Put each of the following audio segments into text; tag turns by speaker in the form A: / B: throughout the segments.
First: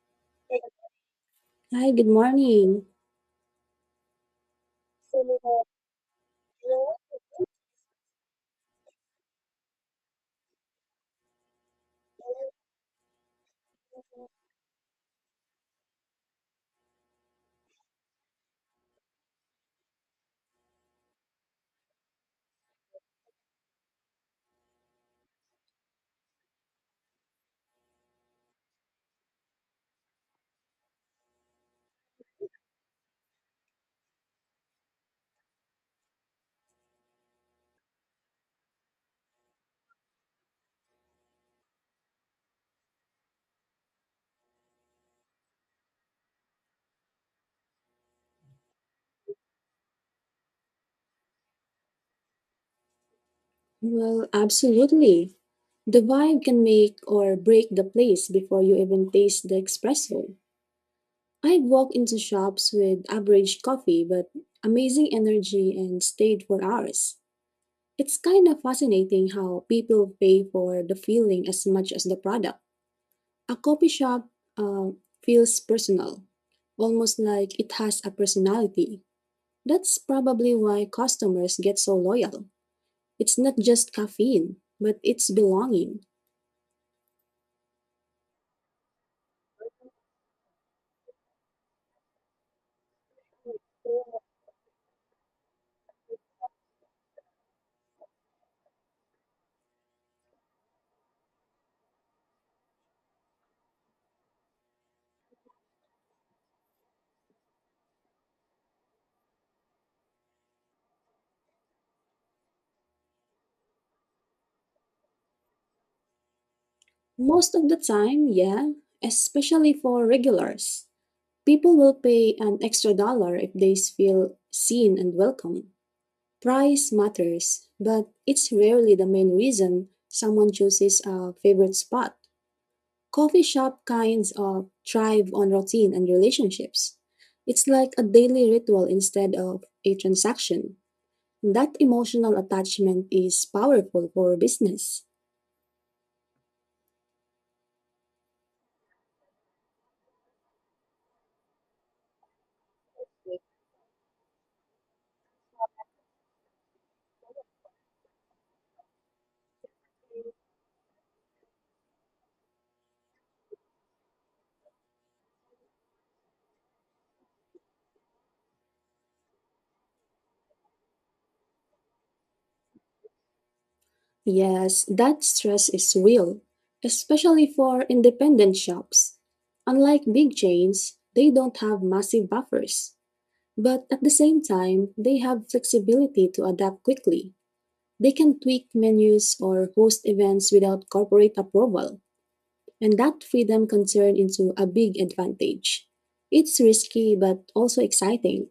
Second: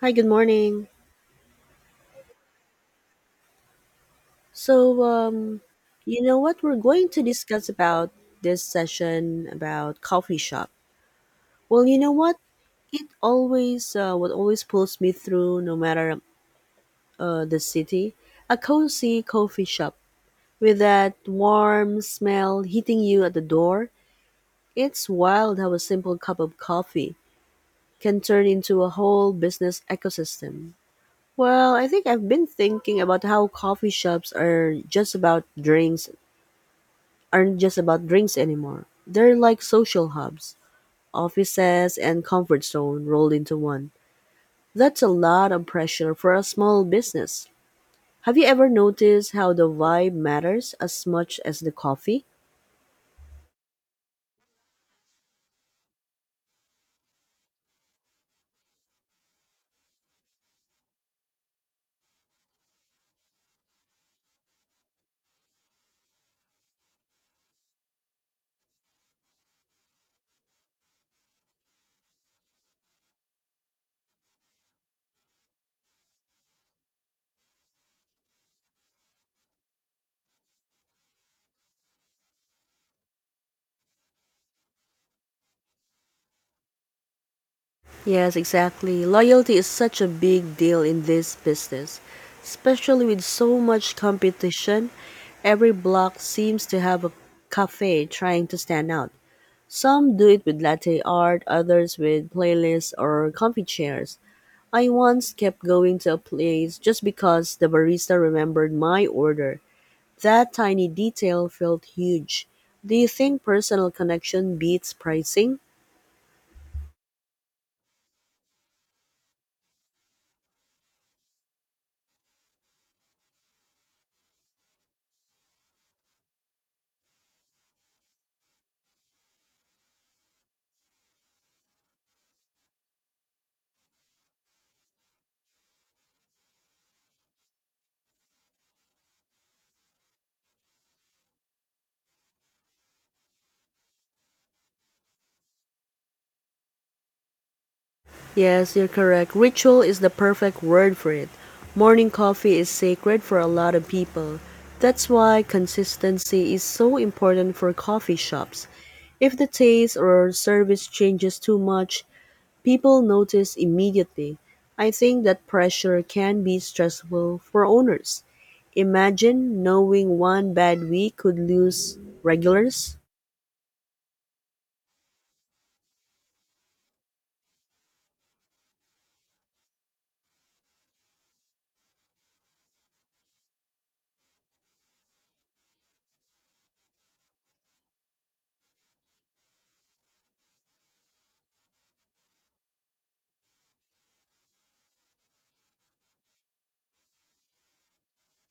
A: Hi, good morning.
B: Hi, good morning.
A: So, um, you know what we're going to discuss about this session about coffee shop. Well, you know what? It always what always pulls me through, no matter the city, a cozy coffee shop with that warm smell hitting you at the door. It's wild how a simple cup of coffee can turn into a whole business ecosystem. Well, I think I've been thinking about how coffee shops are just about drinks aren't just about drinks anymore. They're like social hubs, offices, and comfort zone rolled into one. That's a lot of pressure for a small business. Have you ever noticed how the vibe matters as much as the coffee?
B: Well, absolutely. The vibe can make or break the place before you even taste the espresso. I've walked into shops with average coffee but amazing energy and stayed for hours. It's kind of fascinating how people pay for the feeling as much as the product. A coffee shop uh, feels personal, almost like it has a personality. That's probably why customers get so loyal. It's not just caffeine, but it's belonging.
A: Yes, exactly. Loyalty is such a big deal in this business, especially with so much competition. Every block seems to have a cafe trying to stand out. Some do it with latte art, others with playlists or comfy chairs. I once kept going to a place just because the barista remembered my order. That tiny detail felt huge. Do you think personal connection beats pricing?
B: Most of the time, yeah, especially for regulars, people will pay an extra dollar if they feel seen and welcome. Price matters, but it's rarely the main reason someone chooses a favorite spot. Coffee shop kinds of thrive on routine and relationships. It's like a daily ritual instead of a transaction. That emotional attachment is powerful for business.
A: Yes, you're correct. Ritual is the perfect word for it. Morning coffee is sacred for a lot of people. That's why consistency is so important for coffee shops. If the taste or service changes too much, people notice immediately. I think that pressure can be stressful for owners. Imagine knowing one bad week could lose regulars.
B: Yes, that stress is real, especially for independent shops. Unlike big chains, they don't have massive buffers, but at the same time, they have flexibility to adapt quickly. They can tweak menus or host events without corporate approval, and that freedom can turn into a big advantage. It's risky but also exciting.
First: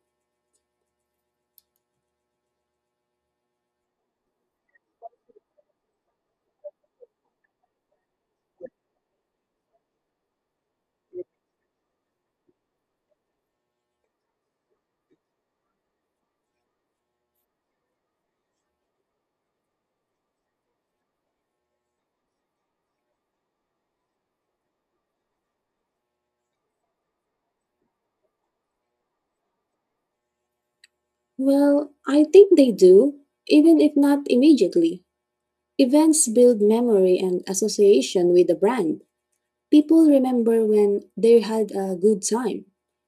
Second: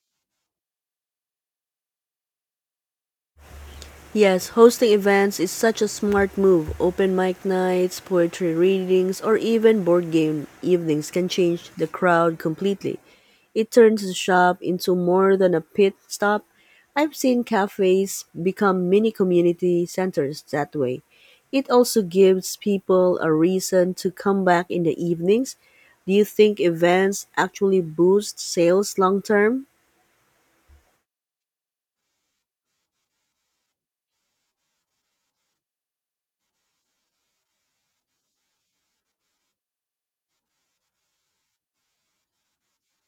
A: Yes, hosting events is such a smart move. Open mic nights, poetry readings, or even board game evenings can change the crowd completely. It turns the shop into more than a pit stop. I've seen cafes become mini community centers that way. It also gives people a reason to come back in the evenings. Do you think events actually boost sales long term?
B: Well, I think they do, even if not immediately. Events build memory and association with the brand. People remember when they had a good time.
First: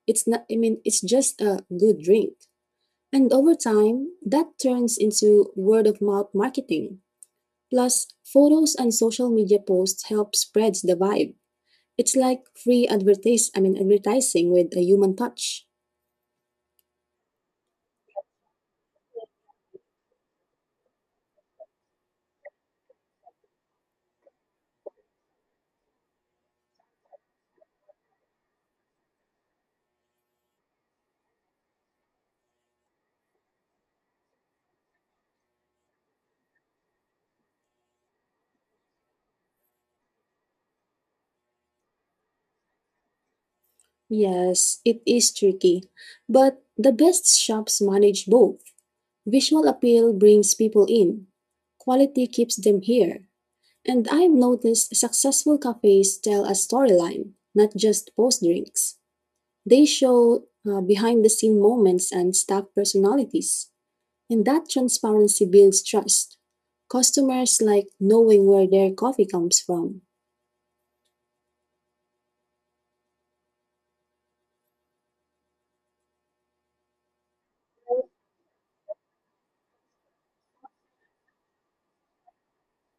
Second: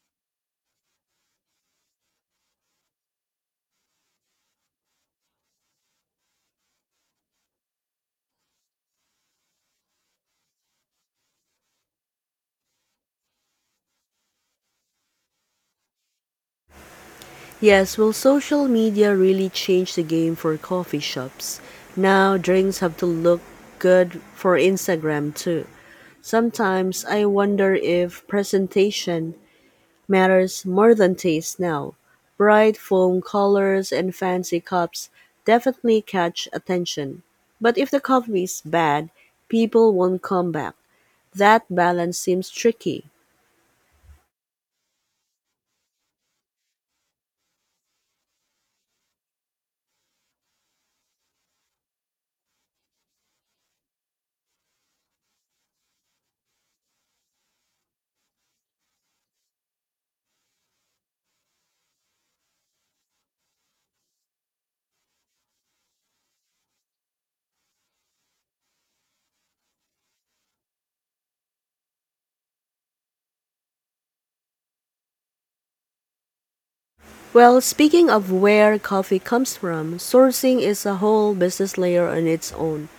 B: It's not, I mean, It's just a good drink. And over time, that turns into word of mouth marketing. Plus, photos and social media posts help spread the vibe. It's like free advertise, I mean, advertising with a human touch.
A: Yes, will social media really change the game for coffee shops? Now drinks have to look good for Instagram too. Sometimes I wonder if presentation matters more than taste now. Bright foam colors and fancy cups definitely catch attention. But if the coffee is bad, people won't come back. That balance seems tricky.
B: Yes, it is tricky, but the best shops manage both. Visual appeal brings people in, quality keeps them here. And I've noticed successful cafes tell a storyline, not just post drinks. They show behind the scene moments and staff personalities. And that transparency builds trust. Customers like knowing where their coffee comes from.
A: Well, speaking of where coffee comes from, sourcing is a whole business layer on its own.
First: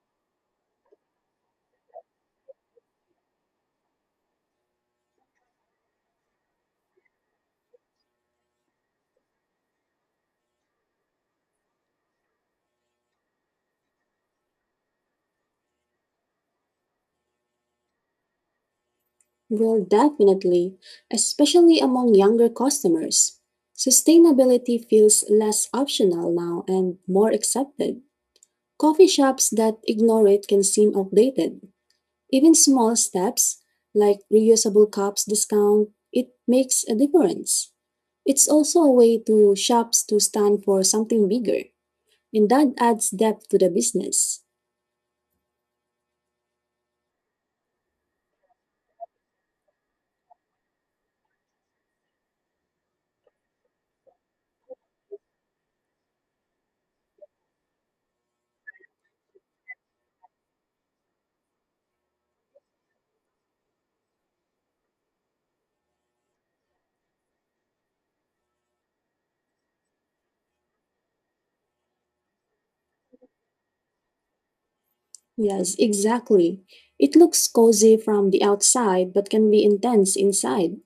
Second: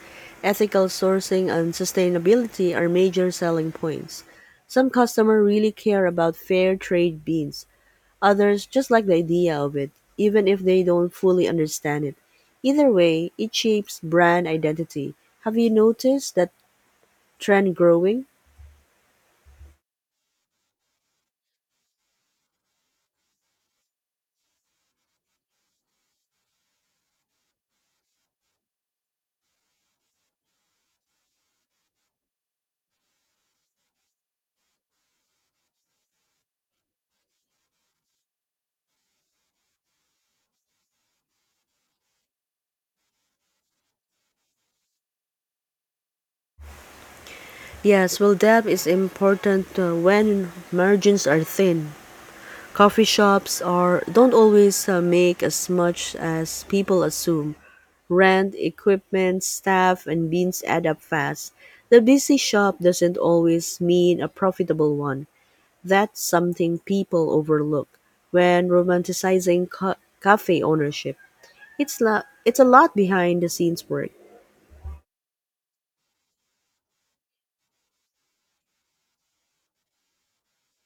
A: Ethical sourcing and sustainability are major selling points. Some customers really care about fair trade beans, others just like the idea of it, even if they don't fully understand it. Either way, it shapes brand identity. Have you noticed that trend growing?
B: Well, definitely, especially among younger customers. Sustainability feels less optional now and more accepted. Coffee shops that ignore it can seem outdated. Even small steps, like reusable cups discount, it makes a difference. It's also a way to shops to stand for something bigger, and that adds depth to the business.
A: Yes, well, depth is important when margins are thin, coffee shops are don't always make as much as people assume. Rent, equipment, staff, and beans add up fast. The busy shop doesn't always mean a profitable one. That's something people overlook when romanticizing cafe ownership. It's a lot behind the scenes work.
B: Yes, exactly. It looks cozy from the outside but can be intense inside.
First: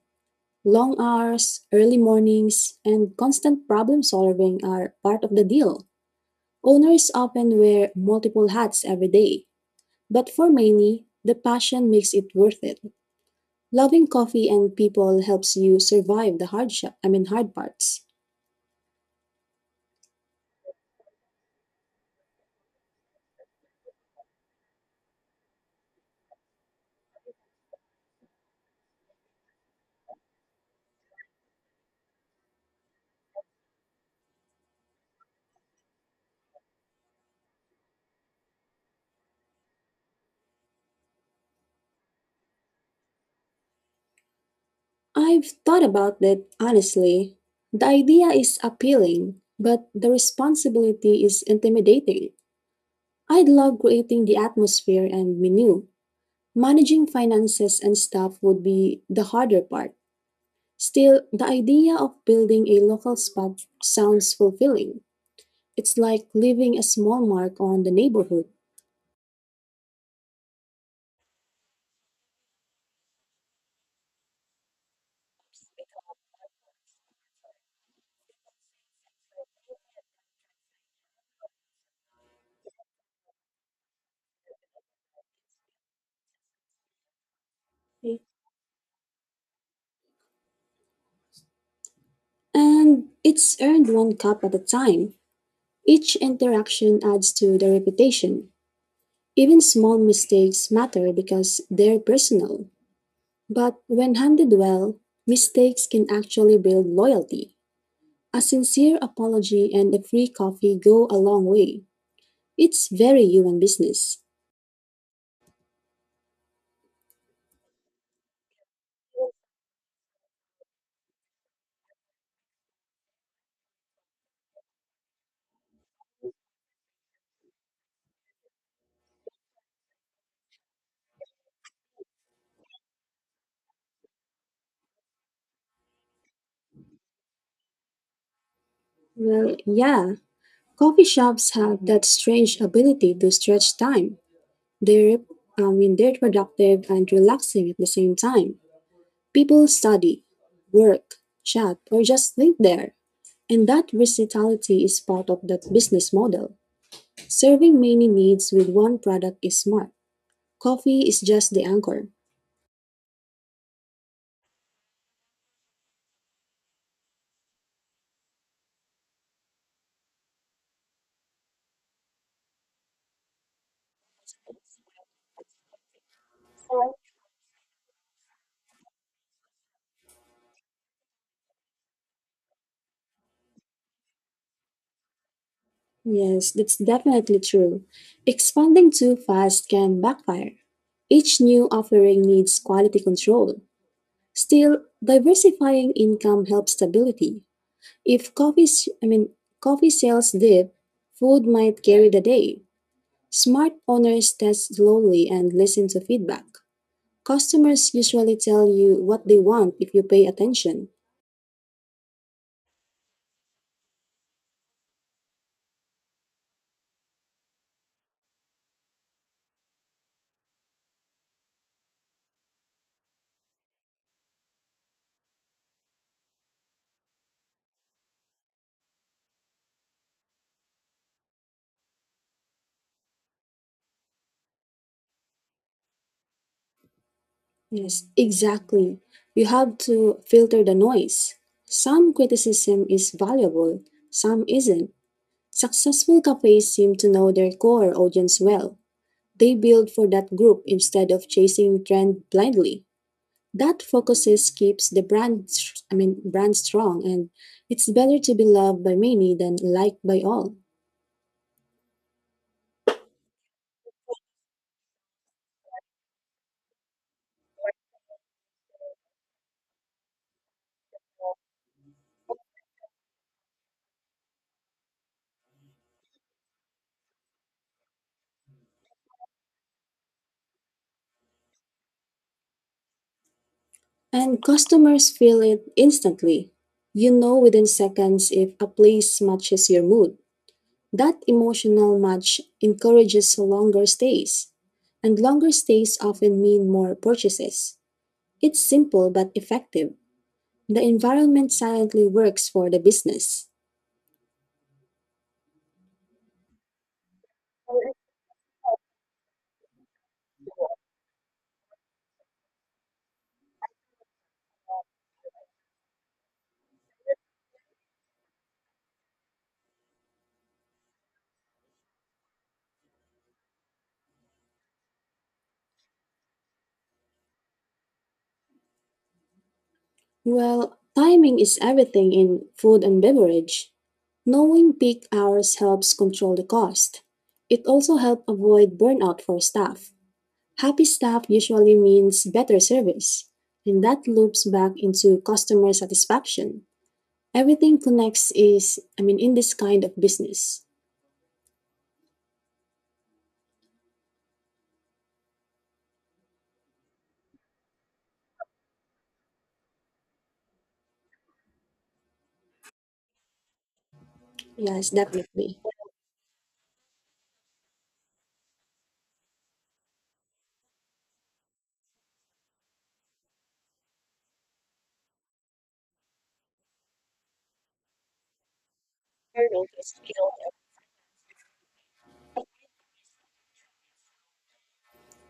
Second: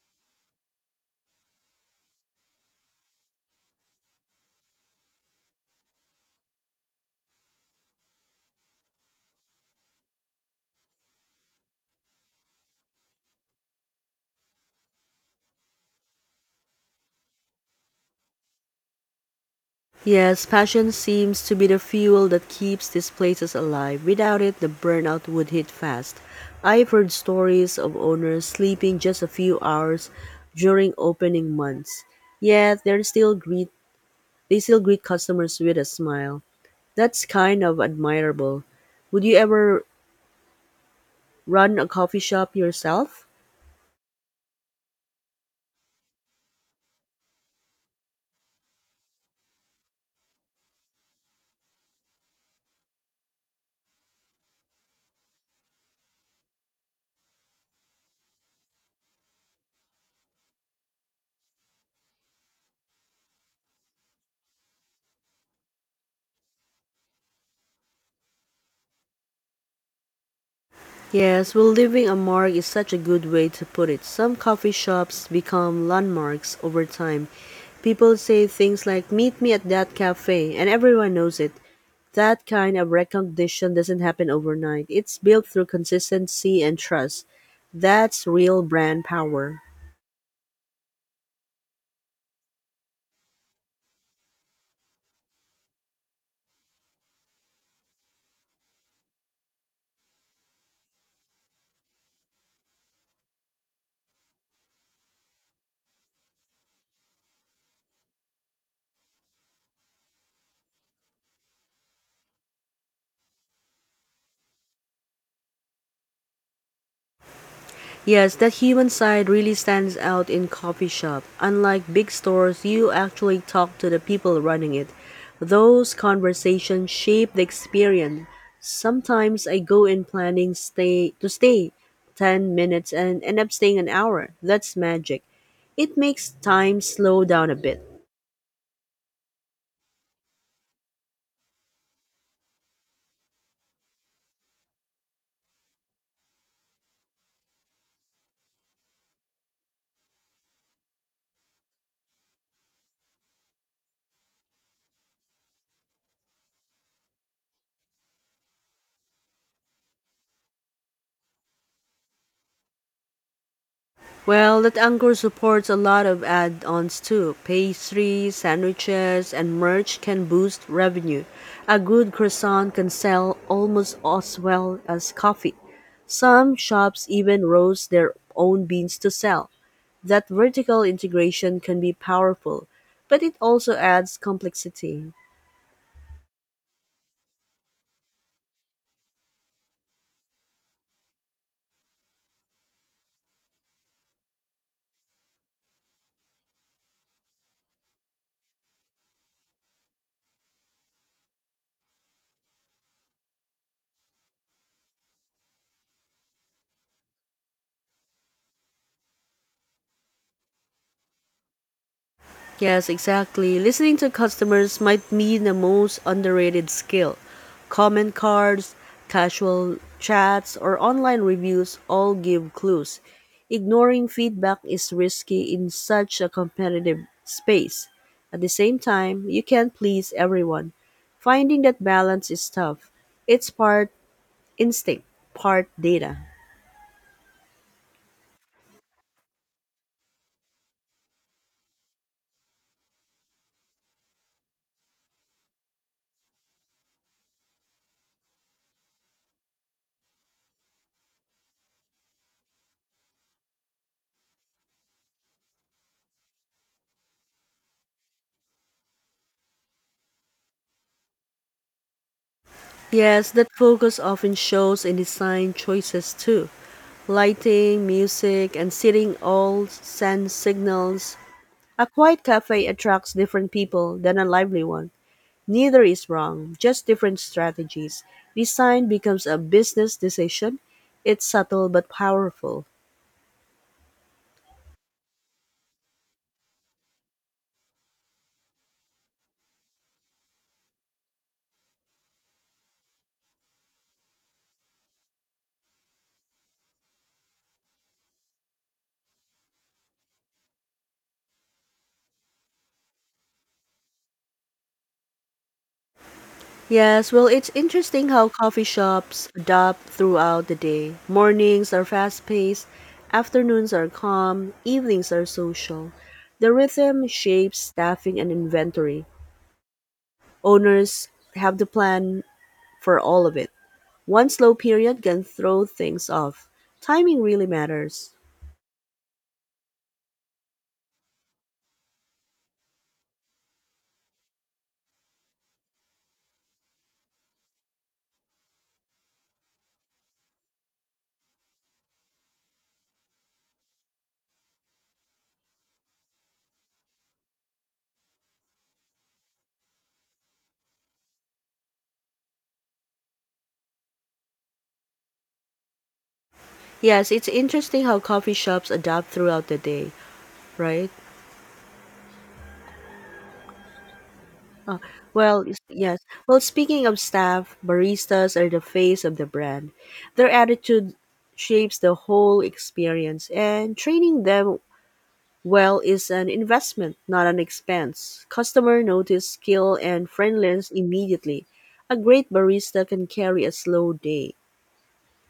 B: Long hours, early mornings, and constant problem solving are part of the deal. Owners often wear multiple hats every day, but for many, the passion makes it worth it. Loving coffee and people helps you survive the hard parts.
A: Yes, passion seems to be the fuel that keeps these places alive. Without it, the burnout would hit fast. I've heard stories of owners sleeping just a few hours during opening months. Yet they still greet customers with a smile. That's kind of admirable. Would you ever run a coffee shop yourself?
B: I've thought about it honestly. The idea is appealing, but the responsibility is intimidating. I love creating the atmosphere and menu, managing finances and staff would be the harder part. Still, the idea of building a local spa sounds fulfilling. It's like leaving a small mark on the neighborhood.
A: Yes, well, leaving a mark is such a good way to put it. Some coffee shops become landmarks over time. People say things like, meet me at that cafe, and everyone knows it. That kind of recognition doesn't happen overnight, it's built through consistency and trust. That's real brand power.
B: And it's earned one cup at a time. Each interaction adds to the reputation. Even small mistakes matter because they're personal. But when handled well, mistakes can actually build loyalty. A sincere apology and a free coffee go a long way. It's very human business.
A: Yes, that human side really stands out in coffee shop. Unlike big stores, you actually talk to the people running it. Those conversations shape the experience. Sometimes I go in planning stay to stay 10 minutes and end up staying an hour. That's magic. It makes time slow down a bit.
B: Well, yeah, coffee shops have that strange ability to stretch time. They're, they're productive and relaxing at the same time. People study, work, chat, or just live there. And that versatility is part of that business model. Serving many needs with one product is smart. Coffee is just the anchor.
A: Well, that anchor supports a lot of add-ons too. Pastries, sandwiches, and merch can boost revenue. A good croissant can sell almost as well as coffee. Some shops even roast their own beans to sell. That vertical integration can be powerful, but it also adds complexity.
B: Yes, that's definitely true. Expanding too fast can backfire. Each new offering needs quality control. Still, diversifying income helps stability. If coffee, s- I mean, coffee sales dip, food might carry the day. Smart owners test slowly and listen to feedback. Customers usually tell you what they want if you pay attention.
A: Yes, exactly. Listening to customers might mean the most underrated skill. Comment cards, casual chats, or online reviews all give clues. Ignoring feedback is risky in such a competitive space. At the same time, you can't please everyone. Finding that balance is tough. It's part instinct, part data.
B: Yes, exactly. You have to filter the noise. Some criticism is valuable, some isn't. Successful cafes seem to know their core audience well. They build for that group instead of chasing trend blindly. That focuses keeps the brand strong, and it's better to be loved by many than liked by all.
A: Yes, that focus often shows in design choices too. Lighting, music, and seating all send signals. A quiet cafe attracts different people than a lively one. Neither is wrong, just different strategies. Design becomes a business decision. It's subtle but powerful.
B: And customers feel it instantly. You know within seconds if a place matches your mood. That emotional match encourages longer stays, and longer stays often mean more purchases. It's simple but effective. The environment silently works for the business.
A: Yes, well, it's interesting how coffee shops adapt throughout the day. Mornings are fast paced, afternoons are calm, evenings are social. The rhythm shapes staffing and inventory. Owners have to plan for all of it. One slow period can throw things off. Timing really matters.
B: Well, timing is everything in food and beverage. Knowing peak hours helps control the cost. It also helps avoid burnout for staff. Happy staff usually means better service, and that loops back into customer satisfaction. Everything connects in this kind of business.
A: Yes, it's interesting how coffee shops adapt throughout the day, right?
B: Yes, definitely.
A: Yes. Well, speaking of staff, baristas are the face of the brand. Their attitude shapes the whole experience, and training them well is an investment, not an expense. Customer notice skill and friendliness immediately. A great barista can carry a slow day.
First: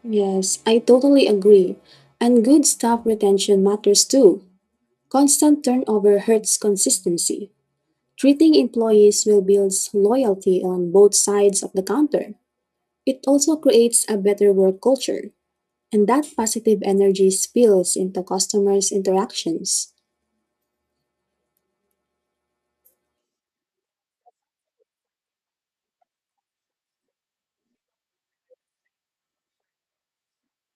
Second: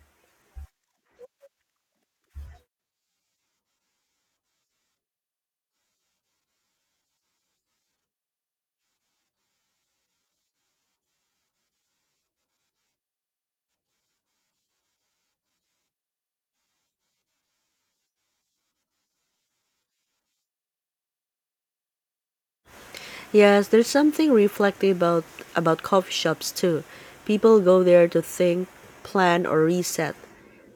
B: Yes, I totally agree. And good staff retention matters too. Constant turnover hurts consistency. Treating employees will build loyalty on both sides of the counter. It also creates a better work culture, and that positive energy spills into customers' interactions.
A: Yes, there's something reflective about coffee shops too. People go there to think, plan, or reset.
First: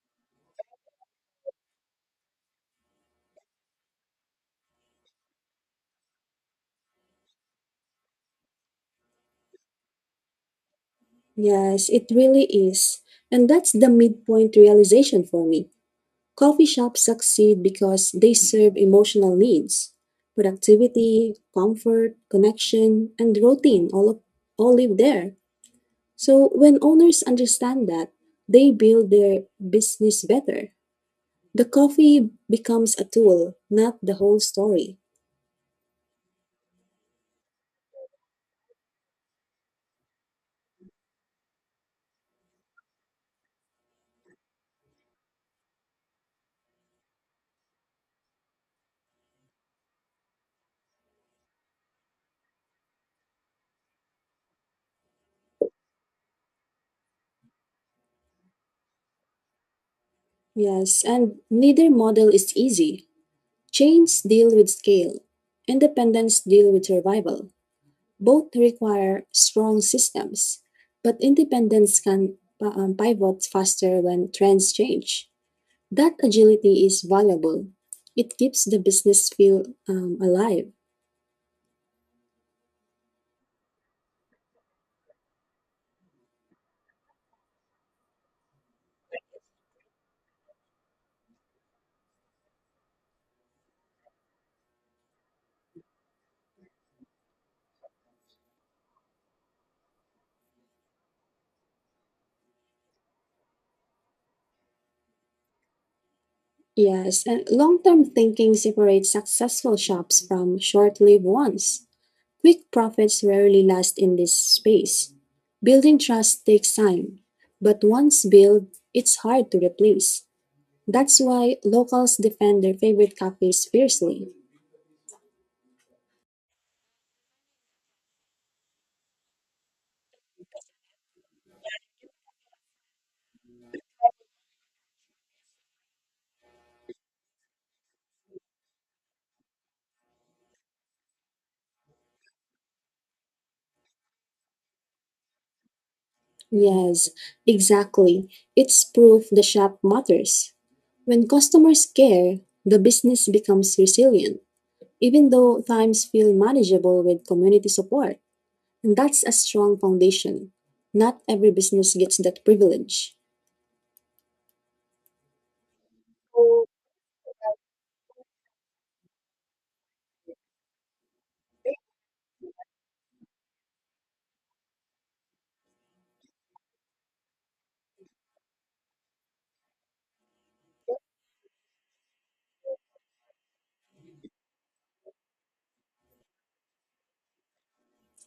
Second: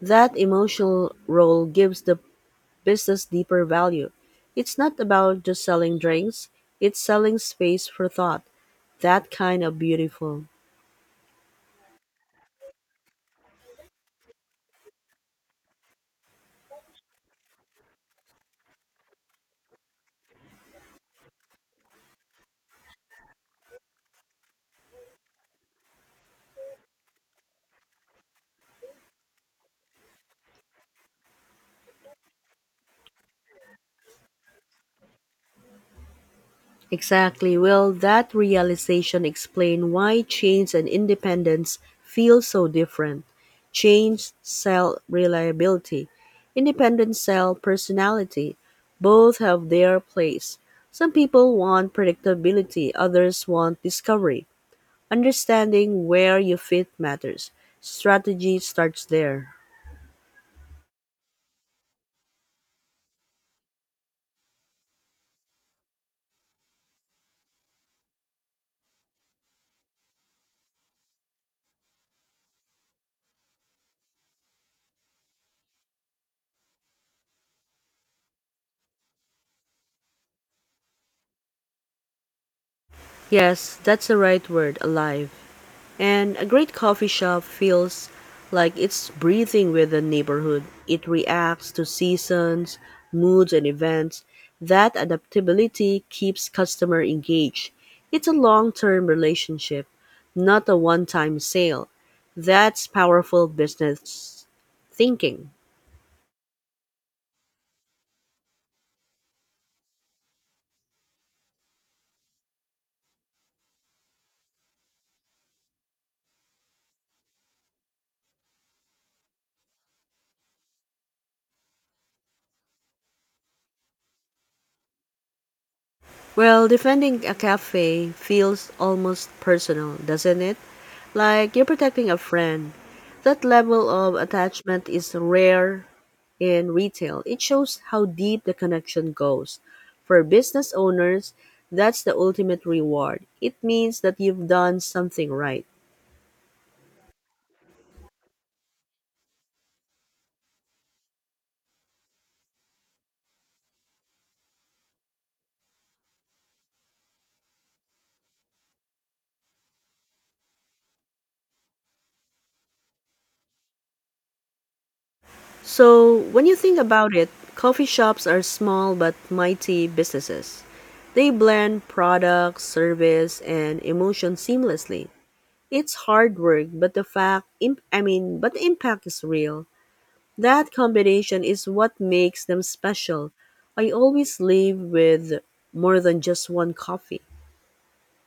A: That emotional role gives the business deeper value. It's not about just selling drinks, it's selling space for thought. That kind of beautiful.
B: Yes, it really is. And that's the midpoint realization for me. Coffee shops succeed because they serve emotional needs. Productivity, comfort, connection, and routine all live there. So when owners understand that, they build their business better. The coffee becomes a tool, not the whole story.
A: Exactly. Will that realization explain why chains and independence feel so different? Chains sell reliability, independents sell personality. Both have their place. Some people want predictability, others want discovery. Understanding where you fit matters. Strategy starts there.
B: Yes, and neither model is easy. Chains deal with scale, independence deal with survival. Both require strong systems, but independence can pivot faster when trends change. That agility is valuable. It keeps the business feel alive.
A: Yes, that's the right word alive. And a great coffee shop feels like it's breathing with the neighborhood. It reacts to seasons, moods, and events. That adaptability keeps customer engaged. It's a long-term relationship, not a one-time sale. That's powerful business thinking.
B: Yes, and long term thinking separates successful shops from short lived ones. Quick profits rarely last in this space. Building trust takes time, but once built, it's hard to replace. That's why locals defend their favorite cafes fiercely.
A: Well, defending a cafe feels almost personal, doesn't it? Like you're protecting a friend. That level of attachment is rare in retail, it shows how deep the connection goes. For business owners, that's the ultimate reward. It means that you've done something right.
B: Yes, exactly. It's proof the shop matters. When customers care, the business becomes resilient, even though times feel manageable with community support. And that's a strong foundation. Not every business gets that privilege.
A: So, when you think about it, coffee shops are small but mighty businesses. They blend product, service, and emotion seamlessly. It's hard work, but the fact, I mean, but the impact is real. That combination is what makes them special. I always leave with more than just one coffee.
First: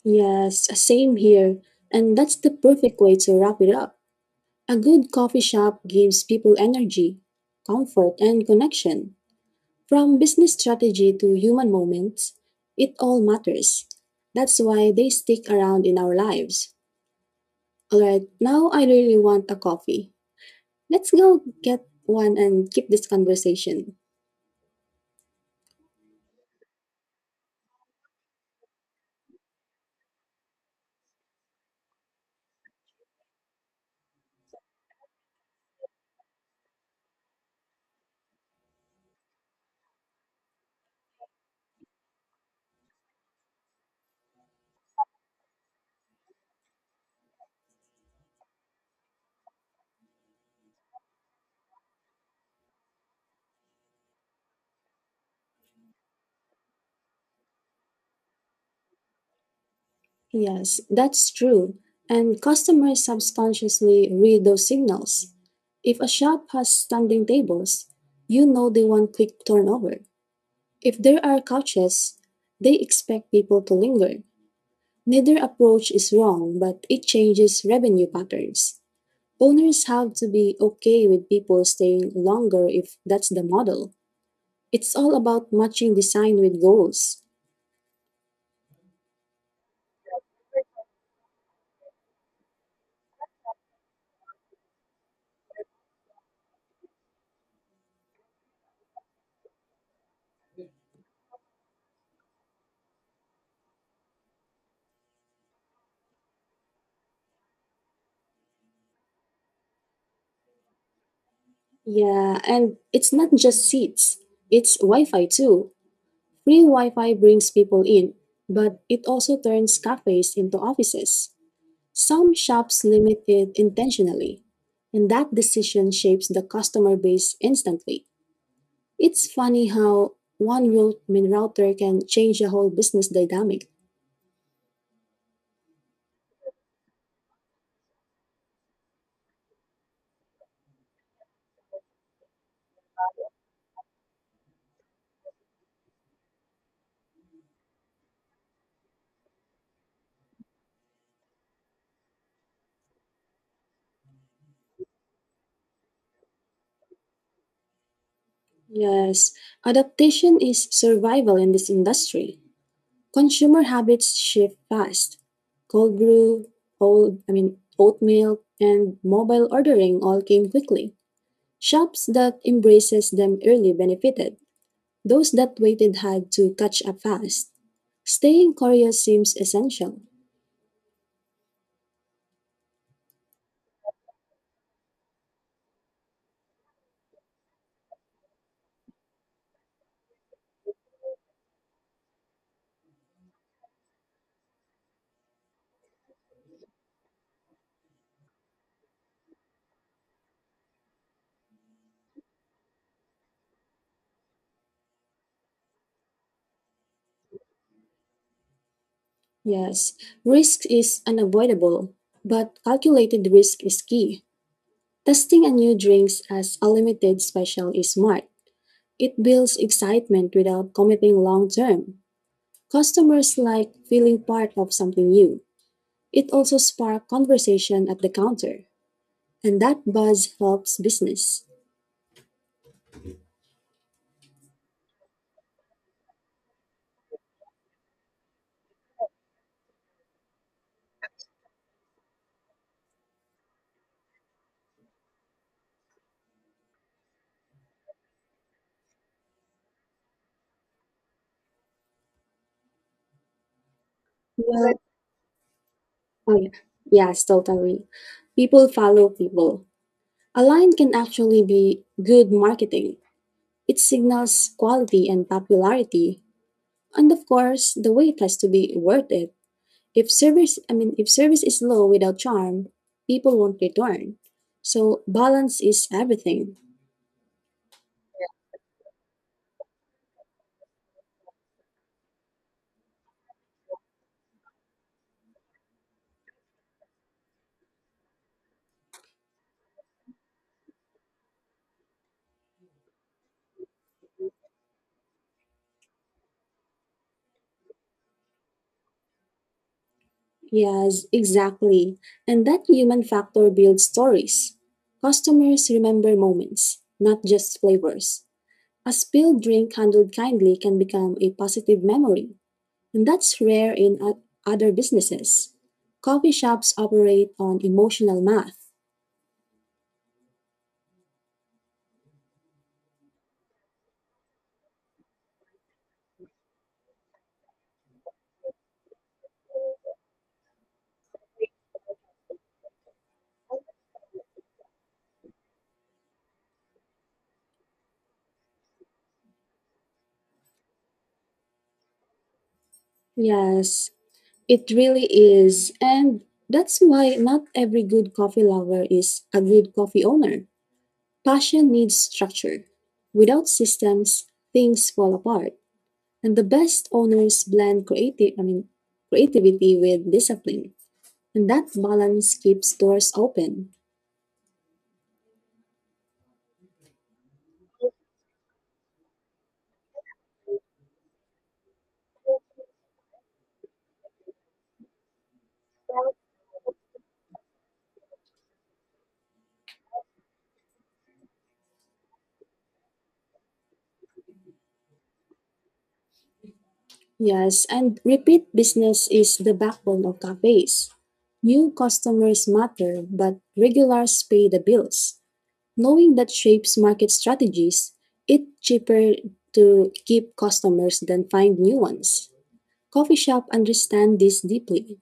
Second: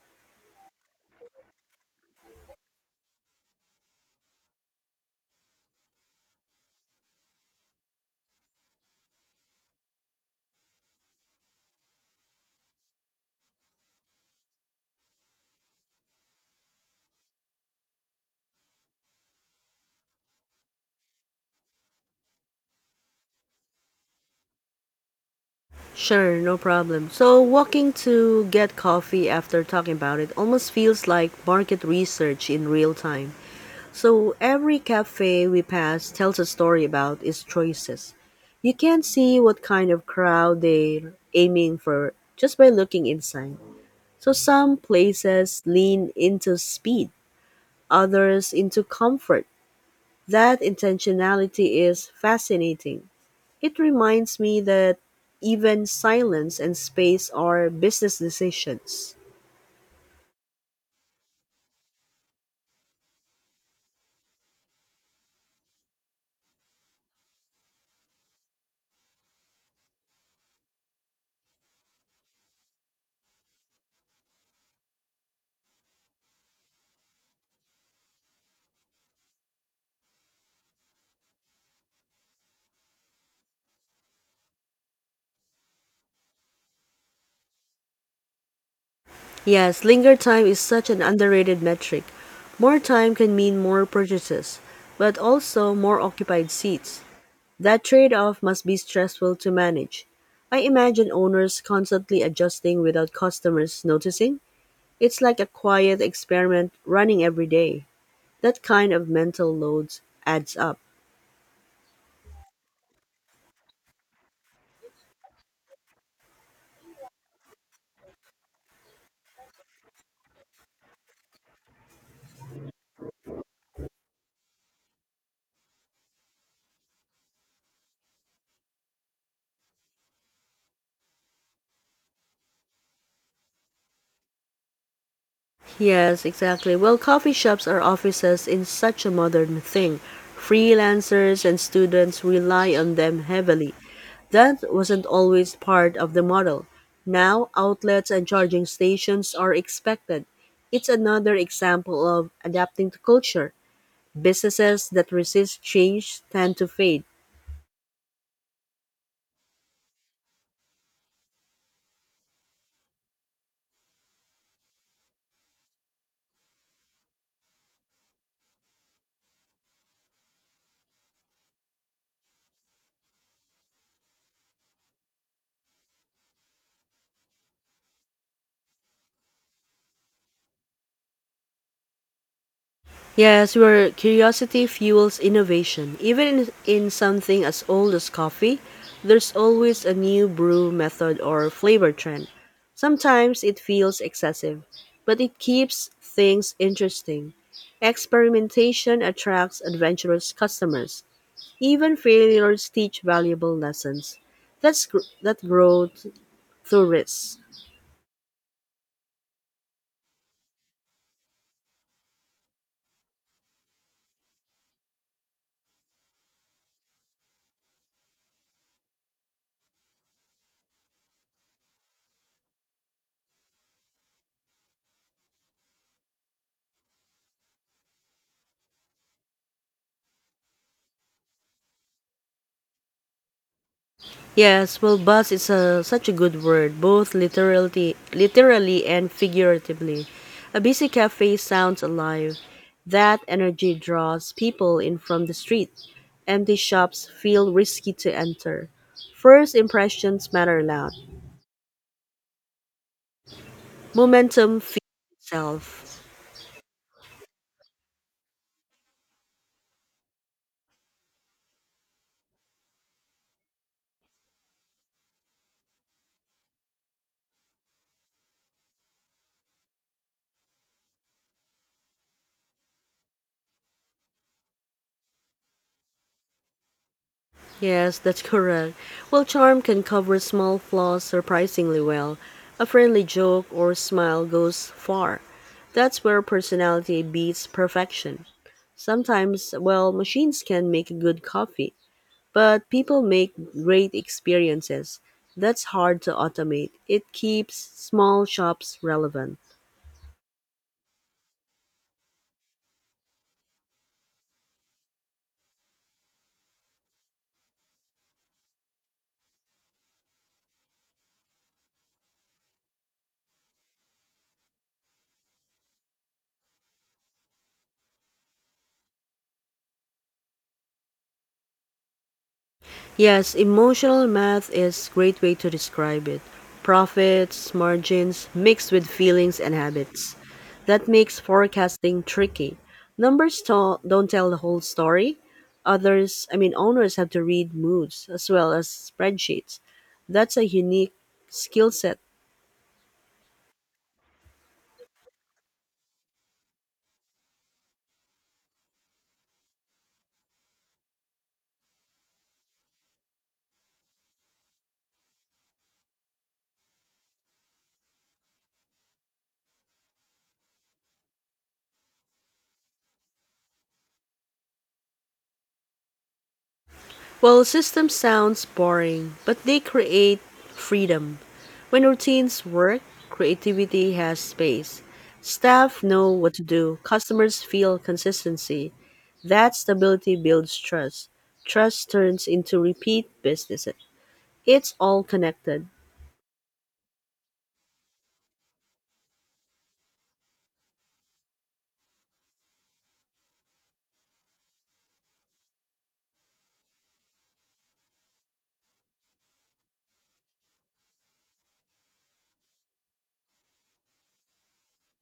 B: Yes, same here. And that's the perfect way to wrap it up. A good coffee shop gives people energy, comfort, and connection. From business strategy to human moments, it all matters. That's why they stick around in our lives. Alright, now I really want a coffee. Let's go get one and keep this conversation.
A: Sure, no problem. So, walking to get coffee after talking about it almost feels like market research in real time. So, every cafe we pass tells a story about its choices. You can see what kind of crowd they're aiming for just by looking inside. So, some places lean into speed, others into comfort. That intentionality is fascinating. It reminds me that even silence and space are business decisions.
B: Yes, that's true. And customers subconsciously read those signals. If a shop has standing tables, you know they want quick turnover. If there are couches, they expect people to linger. Neither approach is wrong, but it changes revenue patterns. Owners have to be okay with people staying longer if that's the model. It's all about matching design with goals.
A: Yes, linger time is such an underrated metric. More time can mean more purchases, but also more occupied seats. That trade off must be stressful to manage. I imagine owners constantly adjusting without customers noticing. It's like a quiet experiment running every day. That kind of mental load adds up.
B: Yeah, and it's not just seats, it's Wi Fi too. Free Wi-Fi brings people in, but it also turns cafes into offices. Some shops limit it intentionally, and that decision shapes the customer base instantly. It's funny how one router can change the whole business dynamic.
A: Yes, exactly. Well, coffee shops are offices in such a modern thing. Freelancers and students rely on them heavily. That wasn't always part of the model. Now, outlets and charging stations are expected. It's another example of adapting to culture. Businesses that resist change tend to fade.
B: Yes, adaptation is survival in this industry. Consumer habits shift fast. Cold brew, old I mean oat milk, and mobile ordering all came quickly. Shops that embraces them early benefited. Those that waited had to catch up fast. Staying curious seems essential.
A: Yes, where curiosity fuels innovation. Even in something as old as coffee, there's always a new brew method or flavor trend. Sometimes it feels excessive, but it keeps things interesting. Experimentation attracts adventurous customers. Even failures teach valuable lessons. That growth through risk.
B: Yes, risk is unavoidable, but calculated risk is key. Testing a new drinks as a limited special is smart. It builds excitement without committing long term. Customers like feeling part of something new. It also sparks conversation at the counter, and that buzz helps business.
A: Yes, well, buzz is such a good word, both literally and figuratively. A busy cafe sounds alive. That energy draws people in from the street. Empty shops feel risky to enter. First impressions matter loud. Momentum
B: Well,
A: feeds itself.
B: oh yeah, yes, totally. People follow people. A line can actually be good marketing. It signals quality and popularity. And of course, the wait has to be worth it. If service is low without charm, people won't return. So balance is everything.
A: Yes, that's correct. Well, charm can cover small flaws surprisingly well. A friendly joke or smile goes far. That's where personality beats perfection. Sometimes, well, machines can make good coffee, but people make great experiences. That's hard to automate. It keeps small shops relevant.
B: Yes, exactly. And that human factor builds stories. Customers remember moments, not just flavors. A spilled drink handled kindly can become a positive memory, and that's rare in other businesses. Coffee shops operate on emotional math.
A: Yes, emotional math is great way to describe it. Profits, margins mixed with feelings and habits. That makes forecasting tricky. Numbers don't tell the whole story. Owners have to read moods as well as spreadsheets. That's a unique skill set.
B: Yes, it really is. And that's why not every good coffee lover is a good coffee owner. Passion needs structure. Without systems, things fall apart. And the best owners blend creativity with discipline. And that balance keeps doors open.
A: Well, system sounds boring, but they create freedom. When routines work, creativity has space. Staff know what to do, customers feel consistency. That stability builds trust. Trust turns into repeat business. It's all connected.
B: Yes, and repeat business is the backbone of cafes. New customers matter, but regulars pay the bills. Knowing that shapes market strategies, it's cheaper to keep customers than find new ones. Coffee shop understand this deeply.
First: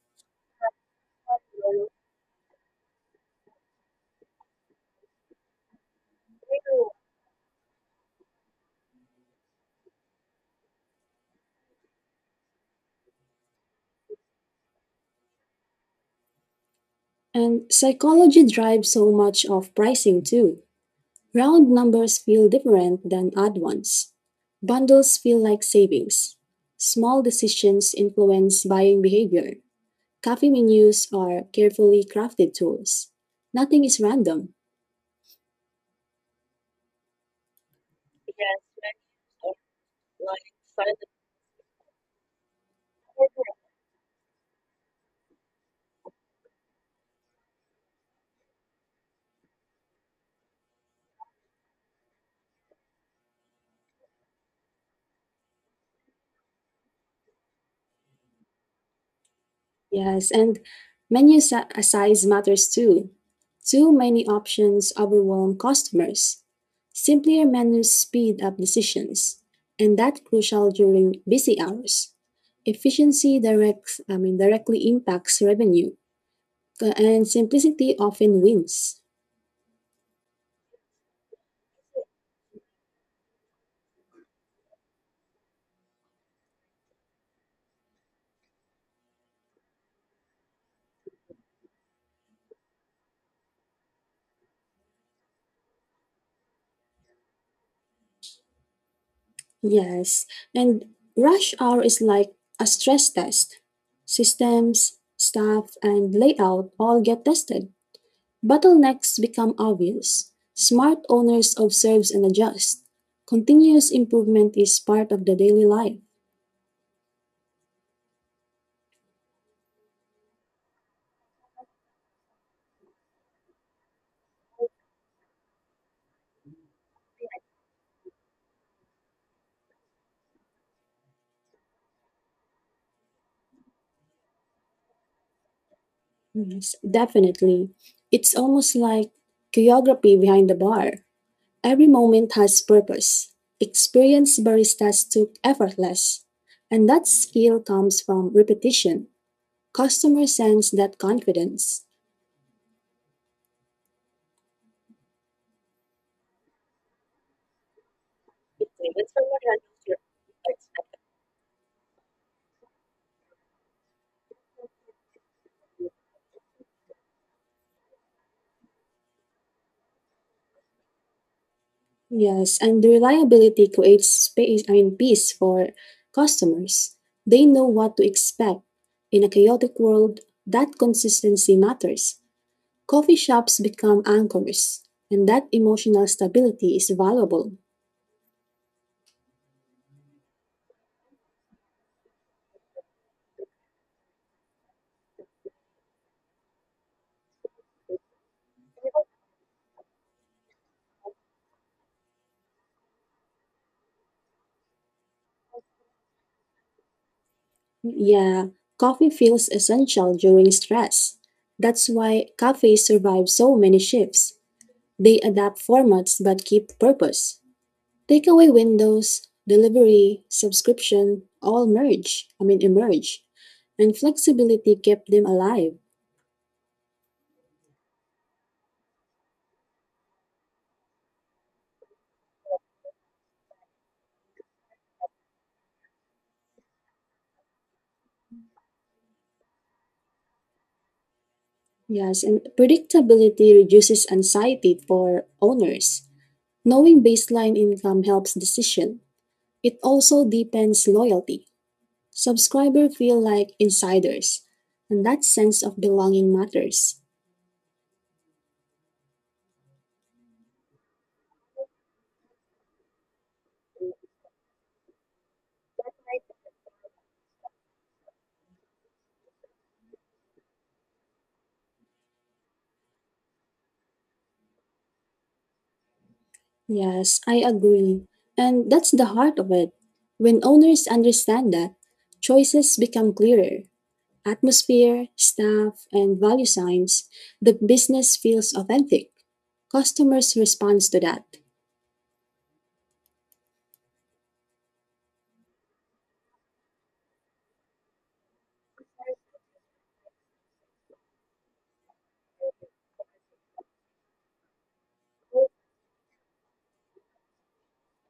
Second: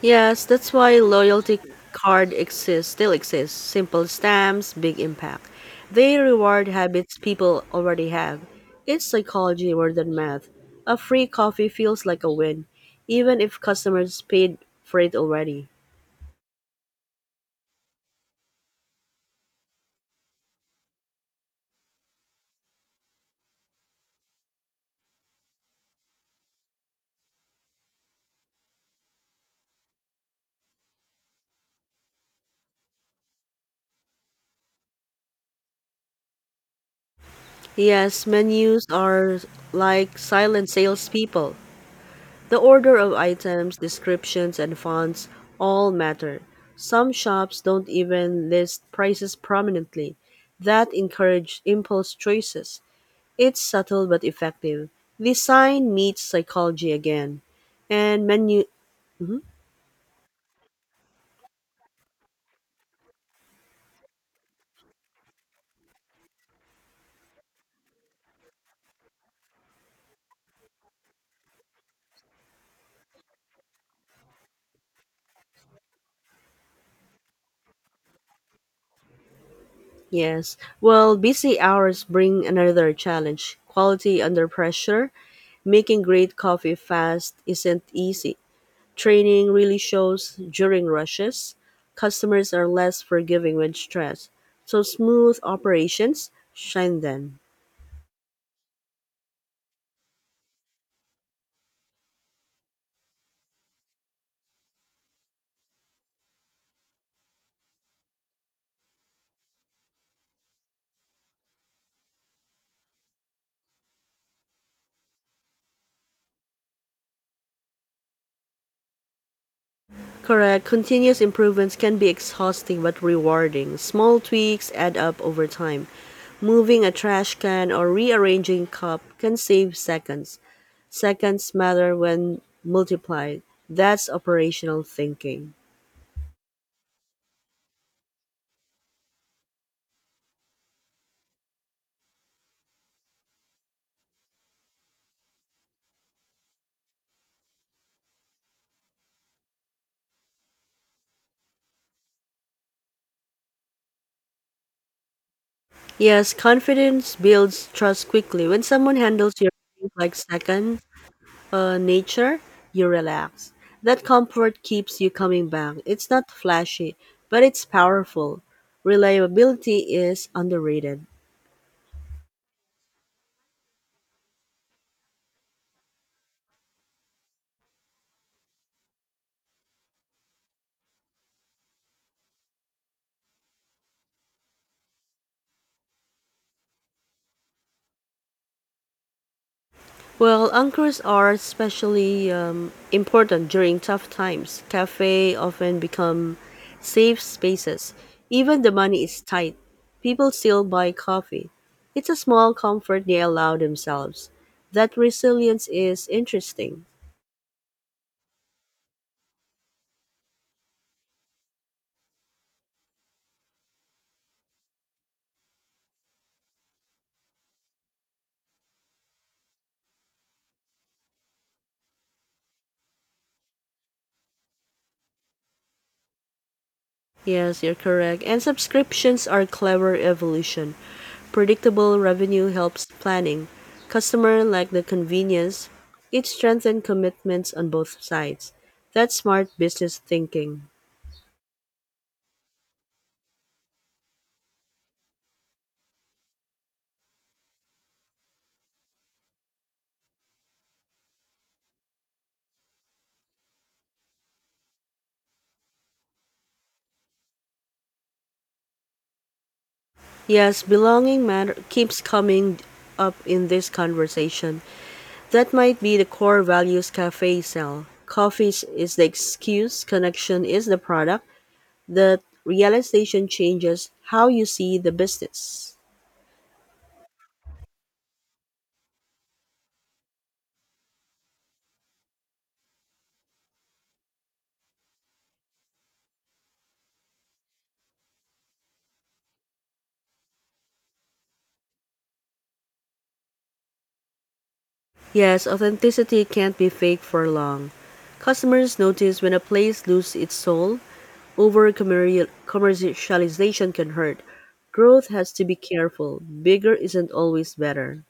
A: Yes, that's why still exists. Simple stamps, big impact. They reward habits people already have. It's psychology more than math. A free coffee feels like a win, even if customers paid for it already.
B: And psychology drives so much of pricing too. Round numbers feel different than odd ones. Bundles feel like savings. Small decisions influence buying behavior. Coffee menus are carefully crafted tools. Nothing is random.
A: Yes, menus are like silent salespeople. The order of items, descriptions, and fonts all matter. Some shops don't even list prices prominently. That encourages impulse choices. It's subtle but effective. Design meets psychology again. And menu. Mhm,
B: Yes, and menu size matters too. Too many options overwhelm customers. Simpler menus speed up decisions, and that's crucial during busy hours. Efficiency directly impacts revenue, and simplicity often wins.
A: yes. Well, busy hours bring another challenge quality under pressure. Making great coffee fast isn't easy. Training really shows during rushes. Customers are less forgiving when stressed. So smooth operations shine then.
B: Yes, and rush hour is like a stress test. Systems, staff, and layout all get tested. Bottlenecks become obvious. Smart owners observes and adjust. Continuous improvement is part of the daily life.
A: Correct. Continuous improvements can be exhausting but rewarding. Small tweaks add up over time. Moving a trash can or rearranging cup can save seconds. Seconds matter when multiplied. That's operational thinking.
B: Yes, definitely. It's almost like choreography behind the bar. Every moment has purpose. Experienced baristas took effortless, and that skill comes from repetition. Customers sense that confidence.
A: Yes, confidence builds trust quickly. When someone handles your things like second nature, you relax. That comfort keeps you coming back. It's not flashy, but it's powerful. Reliability is underrated.
B: Yes, and the reliability creates peace for customers. They know what to expect. In a chaotic world, that consistency matters. Coffee shops become anchors, and that emotional stability is valuable.
A: Well, anchors are especially important during tough times. Cafe often become safe spaces. Even the money is tight, people still buy coffee. It's a small comfort they allow themselves. That resilience is interesting.
B: Yeah, coffee feels essential during stress. That's why cafes survive so many shifts. They adapt formats but keep purpose. Takeaway windows, delivery, subscription, all merge, I mean emerge. And flexibility kept them alive.
A: Yes, you're correct. And subscriptions are clever evolution. Predictable revenue helps planning. Customer like the convenience. It strengthens commitments on both sides. That's smart business thinking.
B: Yes, and predictability reduces anxiety for owners. Knowing baseline income helps decision. It also deepens loyalty. Subscribers feel like insiders, and that sense of belonging matters.
A: Yes, belonging matter keeps coming up in this conversation. That might be the core values cafe sell. Coffee is the excuse, connection is the product. The realization changes how you see the business.
B: Yes, I agree. And that's the heart of it. When owners understand that, choices become clearer atmosphere, staff, and value signs, the business feels authentic. Customers respond to that.
A: Yes, authenticity can't be fake for long. Customers notice when a place loses its soul. Over commercialization can hurt. Growth has to be careful. Bigger isn't always better.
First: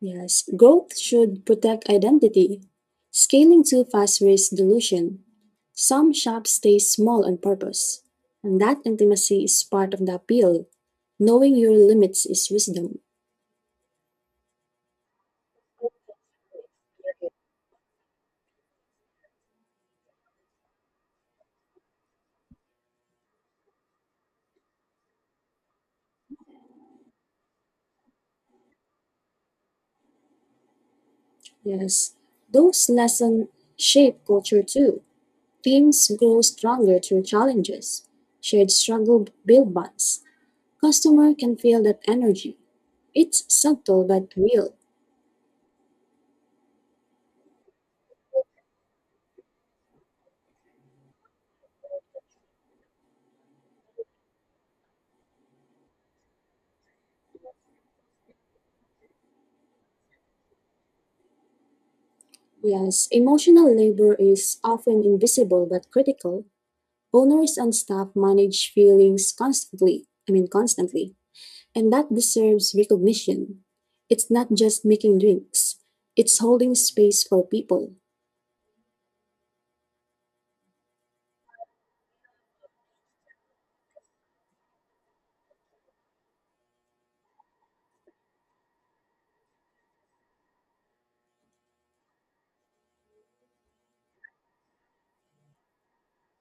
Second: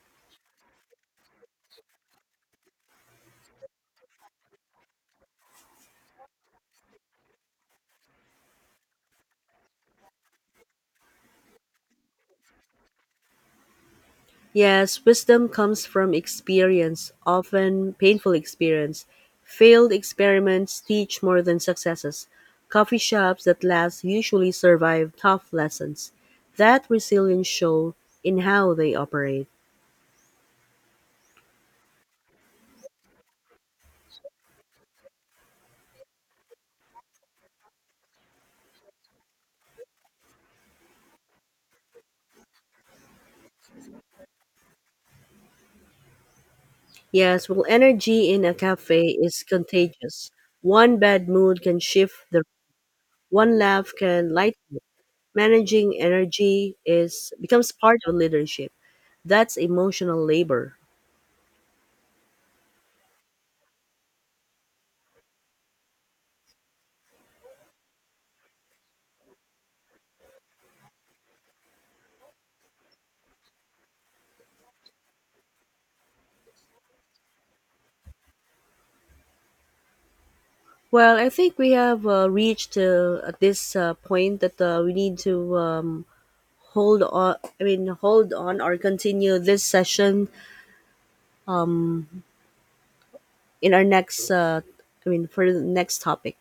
B: Yes, growth should protect identity. Scaling too fast risks dilution. Some shops stay small on purpose, and that intimacy is part of the appeal. Knowing your limits is wisdom.
A: Yes, wisdom comes from experience, often painful experience. Failed experiments teach more than successes. Coffee shops that last usually survive tough lessons. That resilience show in how they operate.
B: Yes, those lessons shape culture too. Teams grow stronger through challenges. Shared struggle build bonds. Customer can feel that energy. It's subtle but real.
A: Yes, well, energy in a cafe is contagious. One bad mood can shift the one laugh can lighten it. Managing energy is becomes part of leadership. That's emotional labor.
B: Yes, emotional labor is often invisible but critical. Owners and staff manage feelings constantly, I mean constantly, and that deserves recognition. It's not just making drinks, it's holding space for people.
A: Well, I think we have reached at this point that we need to hold on or continue this session in our next. For the next topic.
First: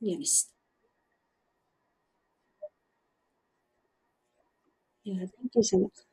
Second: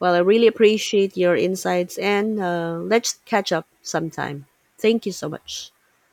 A: Well, I really
B: Yes.
A: appreciate your insights and let's catch up sometime. Thank you
B: Yeah,
A: so
B: thank you
A: much.
B: so much.